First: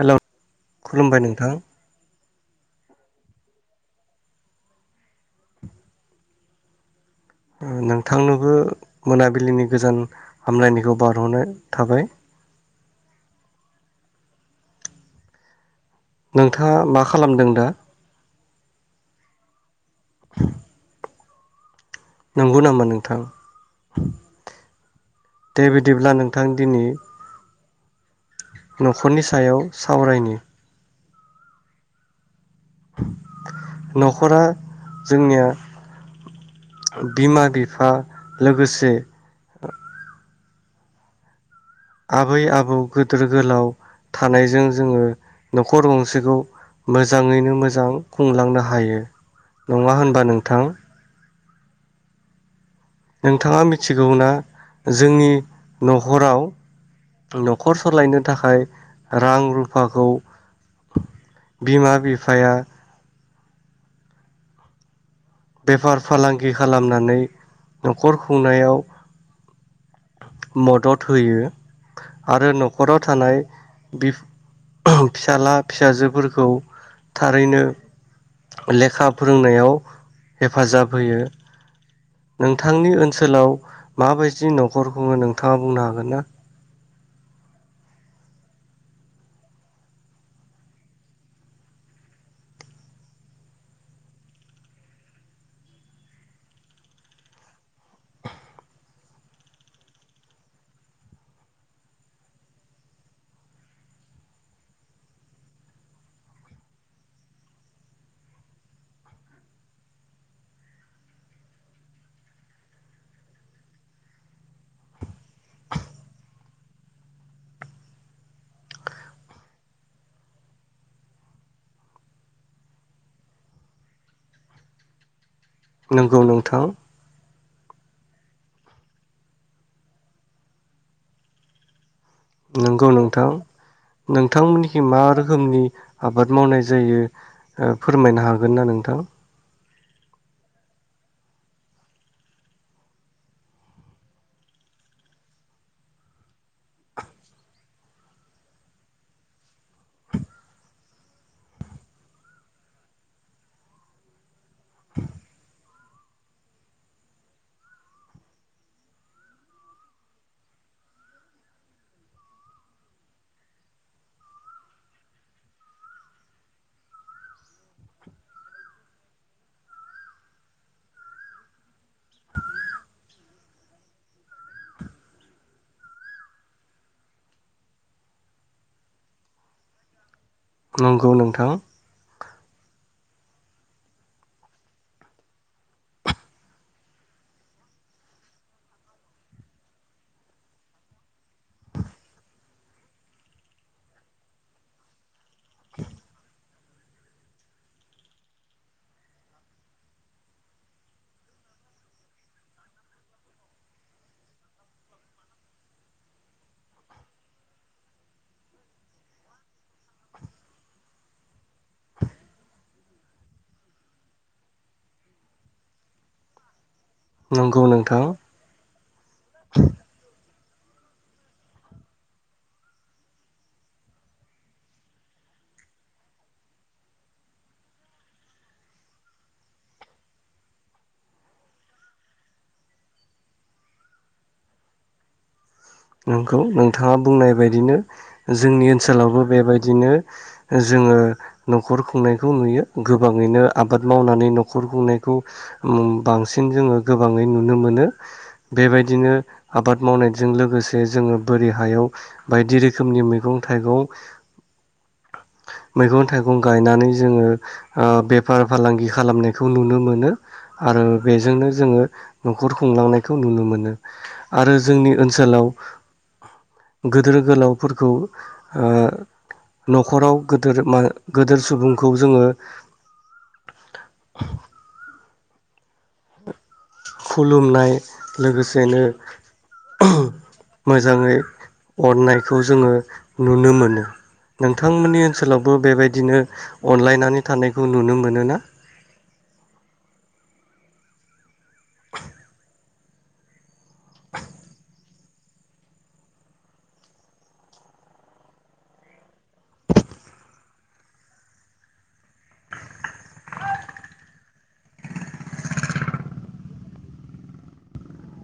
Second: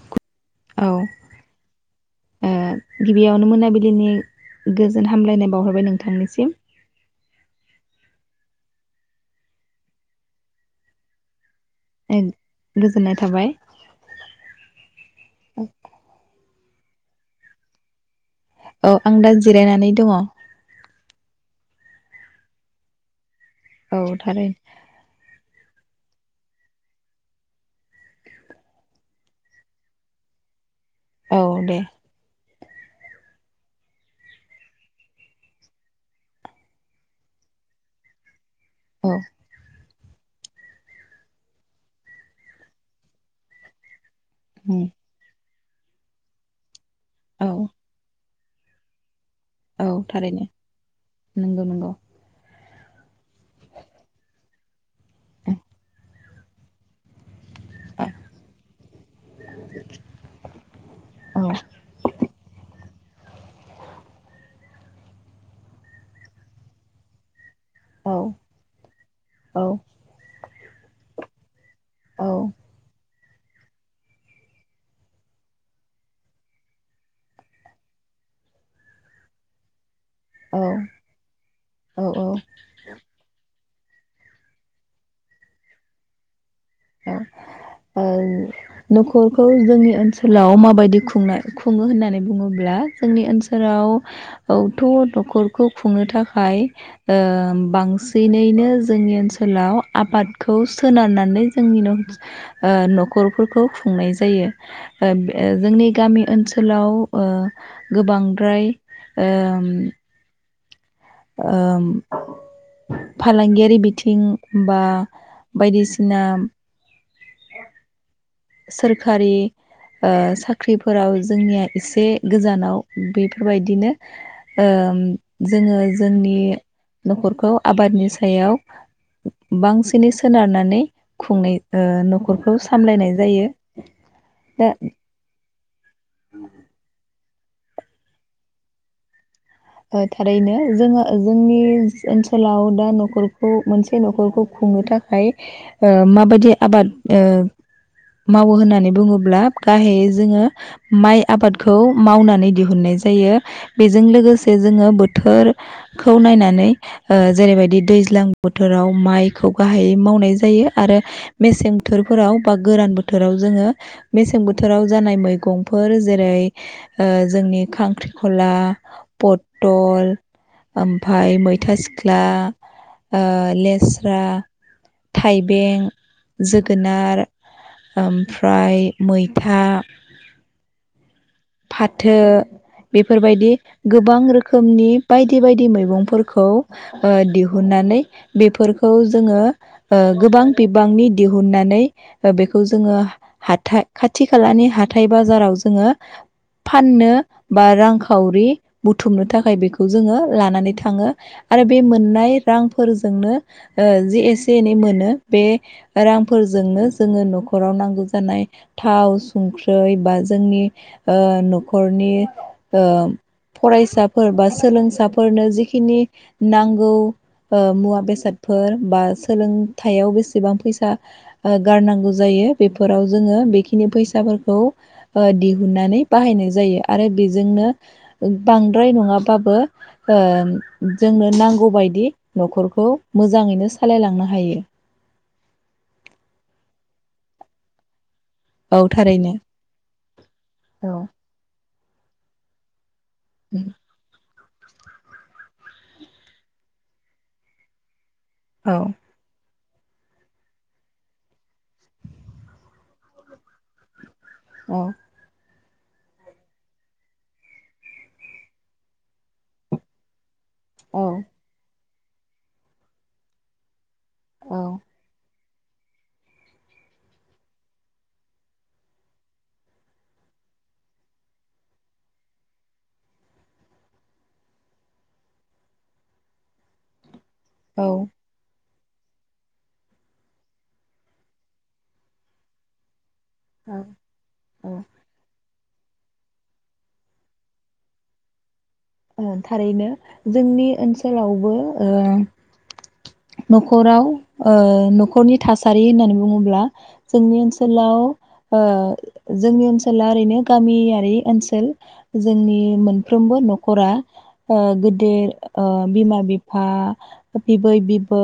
Hello औ खुलुमबाय नोंथां ओ गिबियावनो मोनाबिलिनि गोजोन हामलायनाय बाउहरबाय नोंथांनिसिम, नोंथांनोबो मोनाबिलिनि गोजान हामलायनायखौ बाउहरनो थाबाय गोजोननाय थाबाय नोंथाङा मा खालामदों दा? औ आं दा जिरायनानै, दङ नंगौ नामा नोंथां? औ थारै दे बिदिब्ला नोंथां दिनै न'खरनि सायाव सावरायनि औ दे न'खरा जोंनिया बिमा बिफा, लोगोसे औ आबै आबौ गिदोर गोलाव थानायजों उम जोङो, न'खर गंसेखौ औ मोजाङैनो मोजां, खुंलांनो हायो, औ नङा होनबा थारैनो नोंथां, नंगौ नंगौ। नोंथाङा मिथिगौना? जोंनि न'खराव न'खर औ सालायनो थाखाय रां रुफाखौ औ बिमा बिफा आफाया बेफार फालांगि खालामनानै न'खर औ खुंनायाव औ मदद होयो। औ आरो नखर थानाय फिसाला फिसाजोफोरखौ थारैनो लेखा फोरोंनायाव हेफाजाब औ होयो औ नोंथांनि ओनसोलाव माबायदि न'खरखौनो नोंथाङा बुंनो हागोन ना? ओ न'खरखौ जोंनि ओनसोलाव माबायदि खुंनाय खुङो होननानै बुङोब्ला जोंनि ओनसोलावथ' न'खरखौ खुंनो थाखाय बांसिनैनो जोंनि ओनसोलाव आबादखौ सोनारनानै जोंनि न'खरफोरखौ खुंनाय जायो जोंनि गामि ओनसोलाव ओ गोबांद्राय ओ ओ फालांगियारि बिथिं बा बायदिसिना सोरखारि ओ साख्रिफोराव जोंनिया एसे गोजानाव बेफोरबायदिनो ओ जोङो नंगौ जोंनि नोंथां न'खरखौ आबादनि सायाव बांसिनै सोनारनानै खुंनाय नखरखौ नंगौ सामलायनाय नोंथां जायो दा नोंथांमोननिखि मा रोखोमनि आबाद मावनाय जायो। फोरमायनो हागोन ना नोंथां? थारैनो जोङो जोंनि ओनसोलाव दा न'खरखौ मोनसे न'खरखौ खुंनो थाखाय ओ माबायदि आबाद मावो होननानै बुङोब्ला गाहायै जोङो माइ आबादखौ मावनानै दिहुननाय जायो बेजों लोगोसे जोङो बोथोरखौ नायनानै जेरैबायदि दैज्लां बोथोराव माइखौ गाहायै मावनाय जायो आरो मेसें बोथोरफोराव बा गोरान बोथोराव जोङो मेसें बोथोराव जानाय मैगंफोर जेरै जोंनि खांख्रिखला पटल ओमफाय मैथा सिख्ला ओ लेस्रा थाइबें जोगोनार ओमफ्राय मैथा नंगौ नों फाथो बेफोरबायदि गोबां रोखोमनि बायदि बायदि मैगंफोरखौ ओदिहुननानै बेफोरखौ जोङो ओ गोबां बिबांनि दिहुननानै बेखौ जोङो हाथाइ खाथि खालानि हाथाइ बाजाराव जोङो फाननो बा रांखावरि बुथुमनो थाखाय बेखौ जोङो लानानै थाङो आरो बे मोननाय रांफोरजोंनो ओ जि एसे एनै मोनो बे रांफोरजोंनो जोङो न'खराव नांगौ जानाय थाव संख्रै बा जोंनि ओ न'खरनि ओ फरायसाफोर बा सोलोंसाफोरनो जिखिनि नांगौ नंगौ मुवा नोंथां बेसादफोर बा सोलोंथायाव बेसेबां फैसा ओ गारनांगौ जायो बेफोराव जोङो बेखिनि फैसाफोरखौ दिहुन गोननानै बाहायनाय जायो आरो बेजोंनो बांद्राय नङाबाबो ओ जोंनो नांगौबायदि न'खरखौ मोजाङैनो सालायलांनो हायो। नंगौ नोंथाङा बुंनाय बायदिनो जोंनि औ ओनसोलावबो थारैनो बेबायदिनो औ जोङो न खर खुंनायखौ नुयो। गोबाङैनो आबाद मावनानै न' न'खर खुंनायखौ ओम बांसिन जोङो गोबाङै नुनो मोनो औ बेबायदिनो आबाद मावनायजों लोगोसे जे जोङो बोरै हायाव बायदि रोखोमनि मैगं थाइगं औ मैगं थाइगं गायनानै जोङो ओ बेफार फालांगि खालामनायखौ नुनो मोनो आरो औ बेजोंनो जोङो न'खर खुंलांनायखौ नुनो मोनो आरो जोंनि ओनसोलाव गदोर गोलावफोरखौ ओ न'खराव गोदोर मा गोदोर सुबुंखौ जोङो [inaudible] खुलुमनाय औ लोगोसेनो मोजाङै अननायखौ जोङो नुनो मोनो औ नोंथांमोननि ओनसोलाव बो बेबायदिनो अनलायनानै थानायखौ नुनो मोनो ना? थारैनो जोंनि ओनसोलावबो ओ न'खराव ओ न'खरनि थासारि होननानै बुङोब्ला जोंनि ओनसोलाव ओ जोंनि ओनसोला ओरैनो गामियारि ओनसोल जोंनि मोनफ्रोमबो न' नखरा गोदेर बिमा बिफा बिबै बिबौ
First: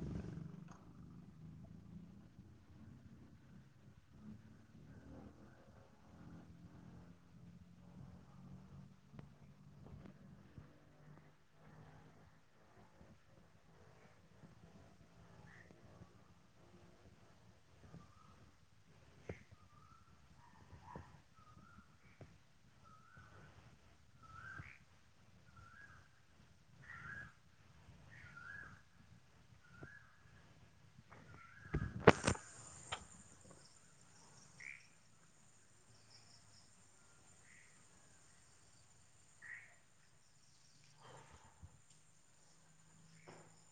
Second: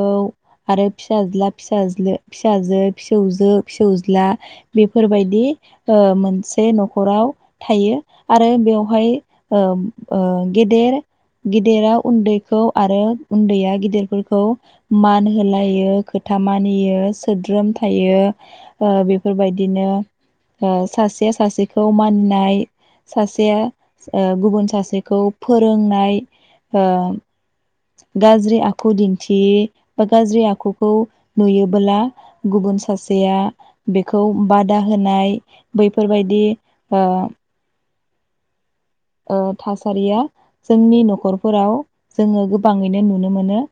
आरो फिसाज्ला फिसाज फिसाजो फिसौजो फिसौज्ला बेफोरबायदि मोनसे न'खराव थायो आरो बेवहाय ओ ओ गेदेर गेदेरा उन्दैखौ आरो उन्दैया गेदेरफोरखौ मान होलायो खोथा मानियो सोद्रोम थायो ओ बेफोरबायदिनो ओ सासेया सासेखौ मानिनाय सासेया ओ गुबुन सासे बेखौ फोरोंनाय ओ गाज्रि आखु दिन्थियै बा गाज्रि आखुखौ नुयोबोला गुबुन सासेया बेखौ बादा होनाय बैफोरबायदि ओ ओ थासारिया जोंनि न'खरफोराव जोङो गोबाङैनो नुनो मोनो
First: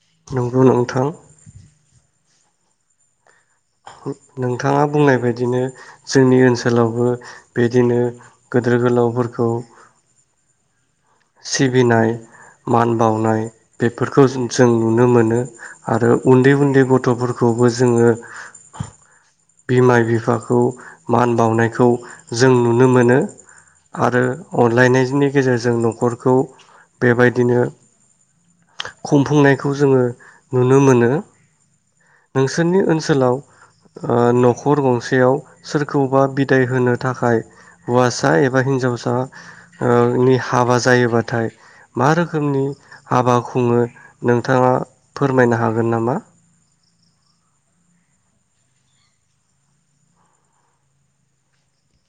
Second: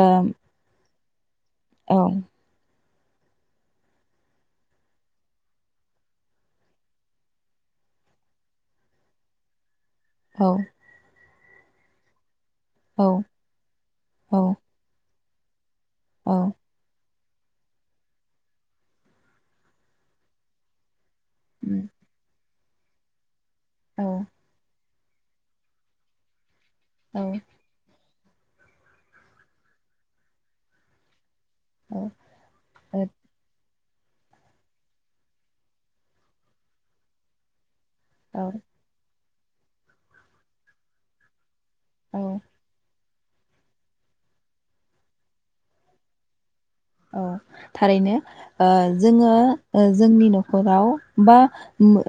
ओ नंगौ नोंथां औ नोंथाङा बुंनाय बायदिनो जोंनि ओनसोलावबो बिदिनो गोदोर गोलावफोरखौ औ सिबिनाय मान औ बावनाय बेफोरखौ औ जों नुनो मोनो [inaudible] आरो औ उन्दै उन्दै गथ'फोर खौबो जोङो बिमा बिफाखौ मान उम बावनायखौ जों जों नुनो मोनो। औ आरो अनलायनाय नि गेजेरजों न नखरखौ औ बेबायदिनो खुंफुंनायखौ जोङो नुनो मोनो। औ नोंसोरनि ओनसोलाव ओ नखर गंसेयाव सोरखौबा बिदाय होनो थाखाय हौवासा औ एबा हिन्जावसा ओ नि हाबा जायोबाथाय मा औ रोखोमनि हाबा खुङो नोंथाङा फोरमायनो हागोन नामा? औ थारैनो ओ जोङो जोंनि नखराव बा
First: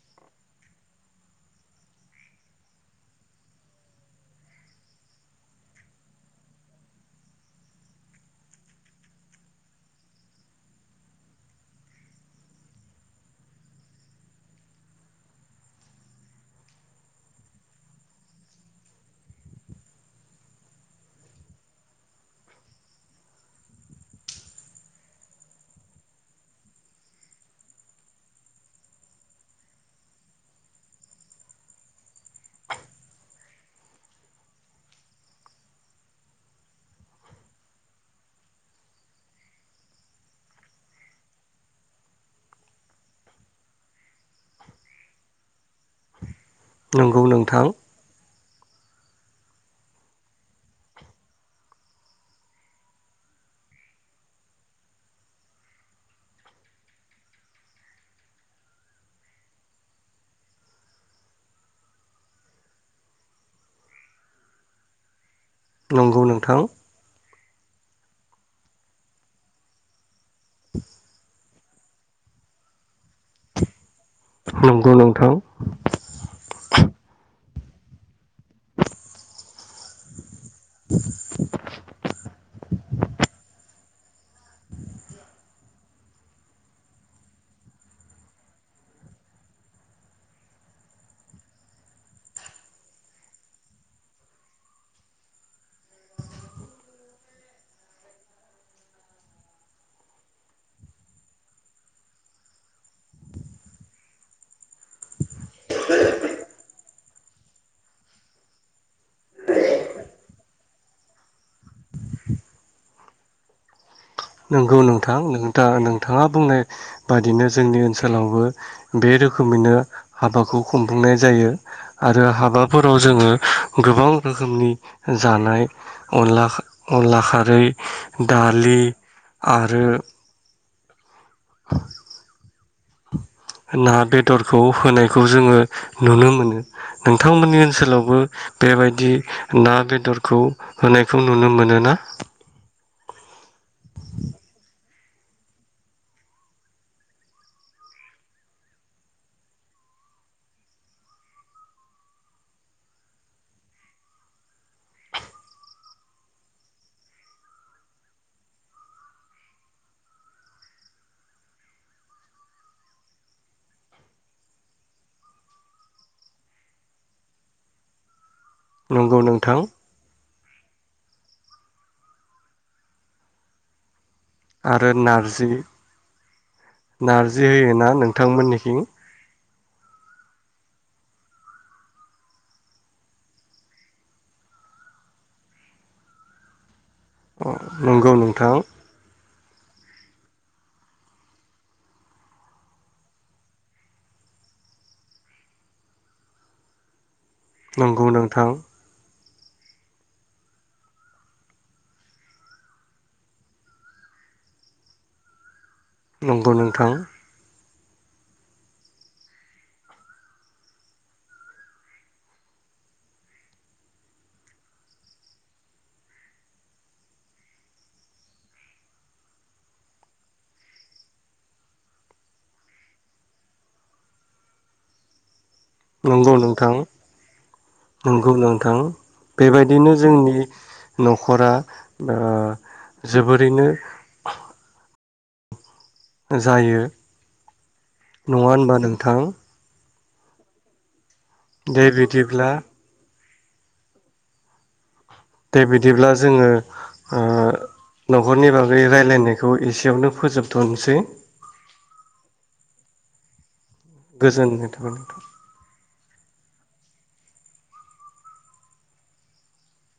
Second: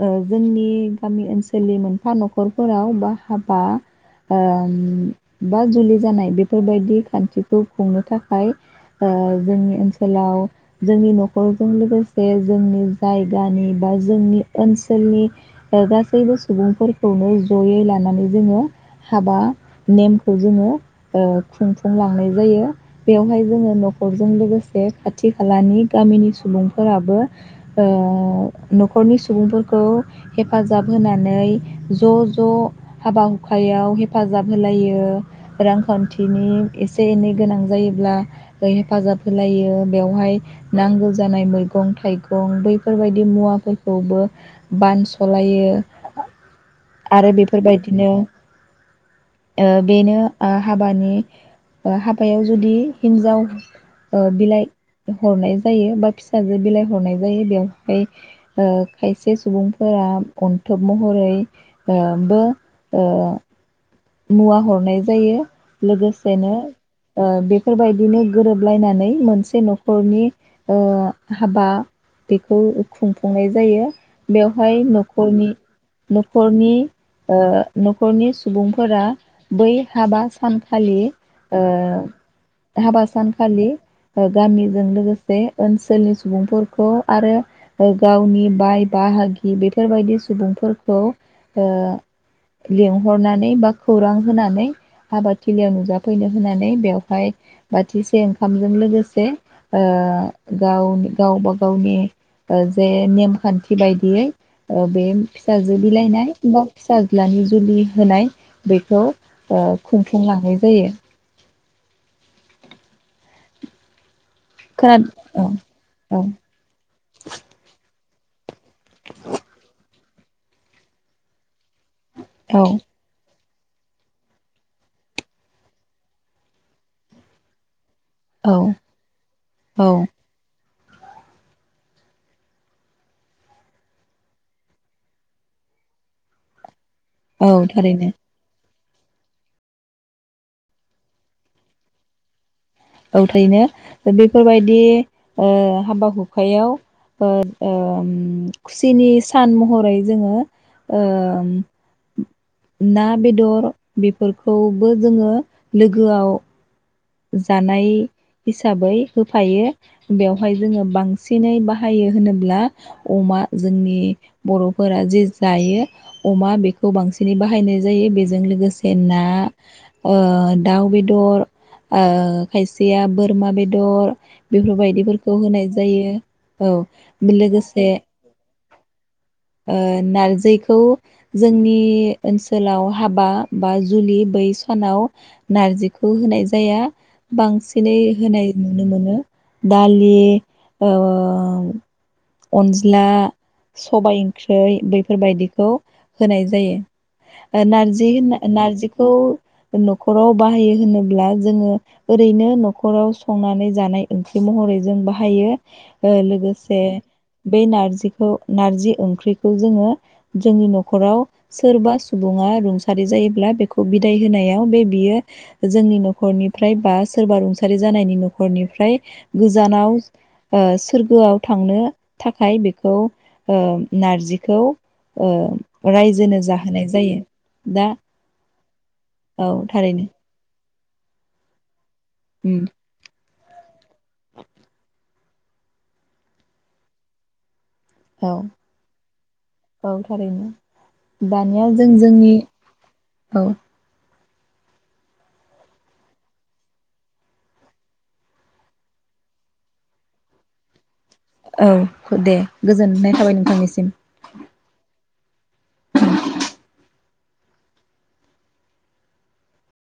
ओ जोंनि गामि ओनसोलनि मोनफा नखरफोराव बा हाबा ओ बा जुलि जानाय बेफोरबायदि खान्थिखौ खुंनो थाखाय ओ जोंनि ओनसोलाव जोंनि नखरजों लोगोसे जोंनि जायगानि बा जोंनि ओनसोलनि गासैबो सुबुंफोरखौनो जयै लानानै जोङो हाबा नेमखौ जोङो ओ खुंफुंलांनाय जायो बेवहाय जोङो नखर नखरजों लोगोसे खाथि खालानि गामिनि सुबुंफोराबो ओ नखरनि सुबुंफोरखौ हेफाजाब होनानै ज ज हाबा हुखायाव हेफाजाब होलायो रांखान्थिनि एसे एनै गोनां जायोब्ला हेफाजाब होलायो बेवहाय नांगौ जानाय मैगं थाइगं बैफोरबायदि मुवाफोरखौबो बानसलायो नंगौ आरो नोंथां बेफोरबायदिनो ओ बेनो हाबानि हाबायाव जुदि हिनजाव ओ बिलाइ हरनाय जायो बा फिसाजो बिलाइ हरनाय जायो बेवहाय ओ खायसे सुबुंफोरा अन्थोब महरैबो मुवा हरनाय जायो। नंगौ लोगोसेनो नोंथां ओ बेफोरबायदिनो गोरोबलायनानै मोनसे नखरनि ओ हाबा बेखौ खुंफुंनाय जायो। बेवहाय नंगौ नोंथां नखरनि नखर नखरनि सुबुंफोरा बै हाबा सानखालि ओ हाबा सानखालि गामिजों लोगोसे ओनसोलनि सुबुंफोरखौ आरो गावनि बाय बाहागि बेफोरबायदि सुबुंफोरखौ ओ लिंहरनानै बा खौरां होनानै आबादथिलियाव नुजाफैनो होननानै बेवहाय बाथिसे ओंखामजों लोगोसे ओ गाव गावबा गावनि जे नेमखान्थि बायदियै बे फिसाजो बिलायनाय बा फिसाज्लानि जुलि होनाय बेखौ खुंफुंलांनाय जायो। नंगौ खोना नोंथां औ नोंथां नोंथाङा बुंनाय बाददिनो जोंनि ओनसोल लावबो बे रोखोमैनो हाबाखौ खुंफुंनाय जायो। आरो औ औ हाबाफोराव जोङो गोबां रोखोमनि जानाय अनला अनला खारै औ दालि औ आरो ना बेदरखौ होनायखौ जोङो नुनो मोनो। औ नोंथांमोननि थारैनो ओनसोलावबो बेबायदि ना बेदरखौ होनायखौ नुनो मोनो ना औथायनो बेफोरबायदि ओ हाबा हुखायाव ओ ओम खुसिनि सान महरै जोङो ओ ना बेदर बेफोरखौबो जोङो लोगोआव जानाय हिसाबै होफायो बेवहाय जोङो बांसिनै बाहायो होनोब्ला अमा जोंनि बरफोरा जे जायो अमा बेखौ बांसिनै बाहायनाय जायो बेजों जों लोगोसे ना नंगौ नोंथां ओ दाउ बेदर ओ खायसेया बोरमा बेदर आरो बेफोरबायदिफोरखौ नारजि होनाय जायो औ लोगोसे थिं? ओ नारजिखौ जोंनि ओनसोलाव हाबा बा जुलि बै सानाव नारजिखौ होनाय जाया। अ बांसिनै नंगौ होनाय नोंथां नुनो मोनो दालि ओ अनज्ला सबाय ओंख्रै बेफोरबायदिखौ होनाय जायो । ओ नंगौ नारजि होनना नोंथां नारजिखौ न'खराव बाहायो होनोब्ला जोङो ओरैनो नखराव संनानै जानाय ओंख्रि महरै जों बाहायो। ओ नंगौ लोगोसे नोंथां बे नारजिखौ नारजि ओंख्रिखौ जोङो जोंनि न'खराव सोरबा सुबुङा रुंसारि जायोब्ला बेखौ बिदाय होनायाव बे बियो जोंनि न'खरनिफ्राय बा सोरबा रुंसारि जानायनि नखरनिफ्राय गोजानाव सोरगोआव थांनो थाखाय बेखौ ओ नारजिखौ ओ नंगौ रायजोनो नोंथां जाहोनाय जायो। दा नंगौ नोंथां औ बेबायदिनो थारैनो जोंनि न'खरा ओ उम जोबोद रैनो जायो औ । नङा होनबा नोंथां? औ थारैनो । दानिया दे जों जोंनि बिदिब्ला औ । दे बिदिब्ला जोङो ओ न'खरनि बागै रायलायनायखौ एसेयावनो फोजोबथनोसै औ दे गोजोननाय थाबाय नोंथांनिसिम गोजोननाय थाबाय नोंथां ।